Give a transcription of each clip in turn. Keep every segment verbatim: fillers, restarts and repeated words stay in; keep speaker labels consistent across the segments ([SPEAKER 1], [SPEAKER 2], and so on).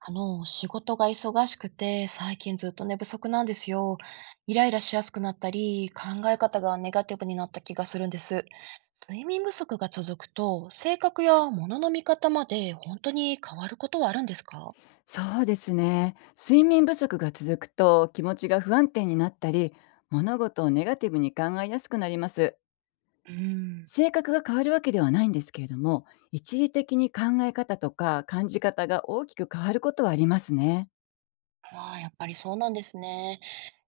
[SPEAKER 1] あの、仕事が忙しくて、最近ずっと寝不足なんですよ。イライラしやすくなったり、考え方がネガティブになった気がするんです。睡眠不足が続くと、性格や物の見方まで本当に変わることはあるんですか？
[SPEAKER 2] そうですね。睡眠不足が続くと気持ちが不安定になったり、物事をネガティブに考えやすくなります。
[SPEAKER 1] うん、
[SPEAKER 2] 性格が変わるわけではないんですけれども、一時的に考え方とか感じ方が大きく変わることはありますね。
[SPEAKER 1] ああ、やっぱりそうなんですね。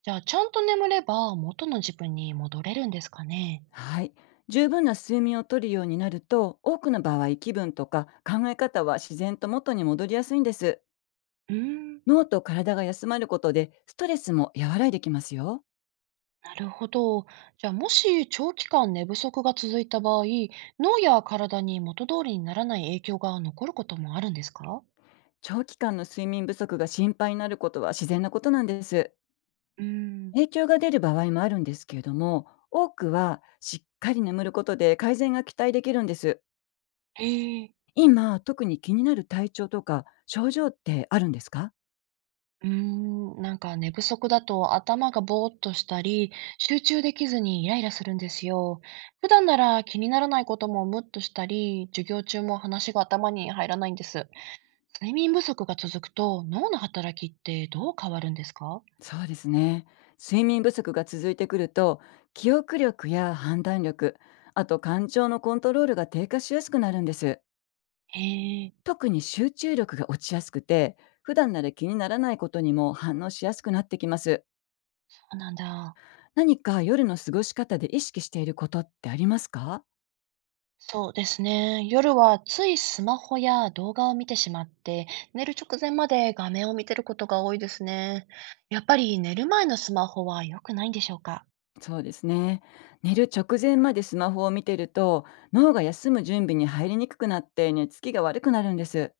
[SPEAKER 1] じゃあ、ちゃんと眠れば元の自分に戻れるんですかね？
[SPEAKER 2] はい。十分な睡眠をとるようになると、多くの場合、気分とか考え方は自然と元に戻りやすいんです。
[SPEAKER 1] うん、
[SPEAKER 2] 脳と体が休まることでストレスも和らいできますよ。
[SPEAKER 1] なるほど。じゃあ、もし長期間寝不足が続いた場合、脳や体に元通りにならない影響が残ることもあるんですか？
[SPEAKER 2] 長期間の睡眠不足が心配になることは自然なことなんです。
[SPEAKER 1] うーん、
[SPEAKER 2] 影響が出る場合もあるんですけれども、多くはしっかり眠ることで改善が期待できるんです。
[SPEAKER 1] へえ。
[SPEAKER 2] 今、特に気になる体調とか症状ってあるんですか？
[SPEAKER 1] うーん、なんか寝不足だと頭がぼーっとしたり、集中できずにイライラするんですよ。普段なら気にならないこともムッとしたり、授業中も話が頭に入らないんです。睡眠不足が続くと脳の働きってどう変わるんですか？
[SPEAKER 2] そうですね。睡眠不足が続いてくると、記憶力や判断力、あと感情のコントロールが低下しやすくなるんです。
[SPEAKER 1] へえ、
[SPEAKER 2] 特に集中力が落ちやすくて、普段なら気にならないことにも反応しやすくなってきます。
[SPEAKER 1] そうなんだ。
[SPEAKER 2] 何か夜の過ごし方で意識していることってありますか？
[SPEAKER 1] そうですね。夜はついスマホや動画を見てしまって、寝る直前まで画面を見てることが多いですね。やっぱり寝る前のスマホは良くないんでしょうか？
[SPEAKER 2] そうですね。寝る直前までスマホを見てると、脳が休む準備に入りにくくなって寝つきが悪くなるんです。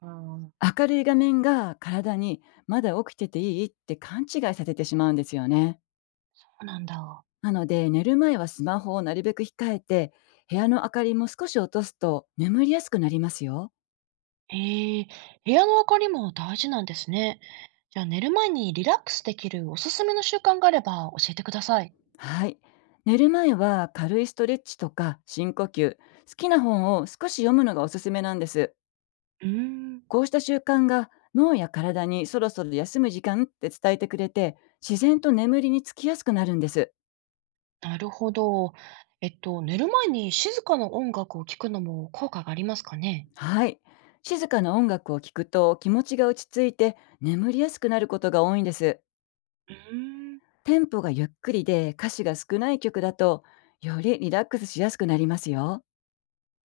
[SPEAKER 1] うん、そ
[SPEAKER 2] 明るい画面が体に、まだ起きてていいって勘違いさせてしまうんですよね。
[SPEAKER 1] うなんだ。
[SPEAKER 2] なので、寝る前はスマホをなるべく控えて、部屋の明かりも少し落とすと眠りやすくなりますよ。
[SPEAKER 1] へえ、部屋の明かりも大事なんですね。じゃあ寝る前にリラックスできるおすすめの習慣があれば教えてください。
[SPEAKER 2] はい。寝る前は軽いストレッチとか深呼吸、好きな本を少し読むのがおすすめなんです。
[SPEAKER 1] うーん、
[SPEAKER 2] こうした習慣が脳や体にそろそろ休む時間って伝えてくれて、自然と眠りにつきやすくなるんです。
[SPEAKER 1] なるほど。えっと、寝る前に静かな音楽を聴くのも効果がありますかね？
[SPEAKER 2] はい。静かな音楽を聴くと気持ちが落ち着いて、眠りやすくなることが多いんです。
[SPEAKER 1] うーん、
[SPEAKER 2] テンポがゆっくりで歌詞が少ない曲だと、よりリラックスしやすくなりますよ。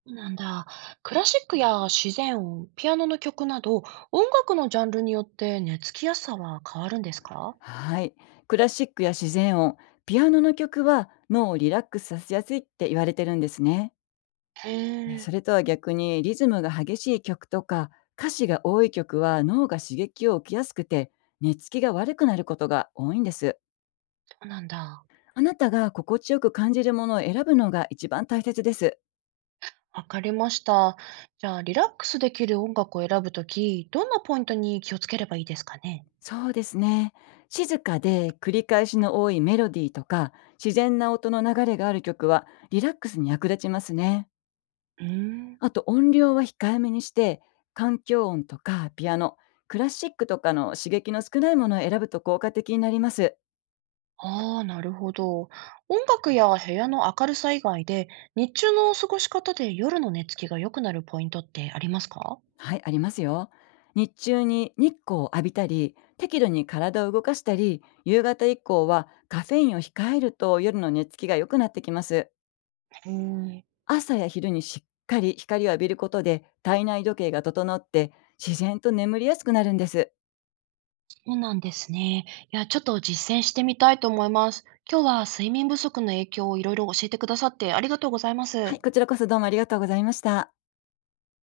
[SPEAKER 1] なんだ。クラシックや自然音、ピアノの曲など、音楽のジャンルによって寝つきやすさは変わるんですか？
[SPEAKER 2] はい。クラシックや自然音、ピアノの曲は脳をリラックスさせやすいって言われてるんですね。
[SPEAKER 1] へ
[SPEAKER 2] ね、そ
[SPEAKER 1] え、
[SPEAKER 2] れとは逆にリズムが激しい曲とか歌詞が多い曲は脳が刺激を受けやすくて、寝つきが悪くなることが多いんです。
[SPEAKER 1] そうなんだ。
[SPEAKER 2] あなたが心地よく感じるものを選ぶのが一番大切です。
[SPEAKER 1] わかりました。じゃあ、リラックスできる音楽を選ぶとき、どんなポイントに気をつければいいですかね？
[SPEAKER 2] そうですね。静かで繰り返しの多いメロディーとか自然な音の流れがある曲はリラックスに役立ちますね。
[SPEAKER 1] うーん。
[SPEAKER 2] あと、音量は控えめにして、環境音とかピアノ、クラシックとかの刺激の少ないものを選ぶと効果的になります。
[SPEAKER 1] ああ、なるほど。音楽や部屋の明るさ以外で、日中の過ごし方で夜の寝つきが良くなるポイントってありますか？
[SPEAKER 2] はい、ありますよ。日中に日光を浴びたり、適度に体を動かしたり、夕方以降はカフェインを控えると夜の寝つきが良くなってきます。
[SPEAKER 1] うーん、
[SPEAKER 2] 朝や昼にしっかり光を浴びることで体内時計が整って、自然と眠りやすくなるんです。
[SPEAKER 1] そうなんですね。いや、ちょっと実践してみたいと思います。今日は睡眠不足の影響をいろいろ教えてくださってありがとうございま
[SPEAKER 2] は
[SPEAKER 1] す。
[SPEAKER 2] い、こちらこそどうもありがとうございました。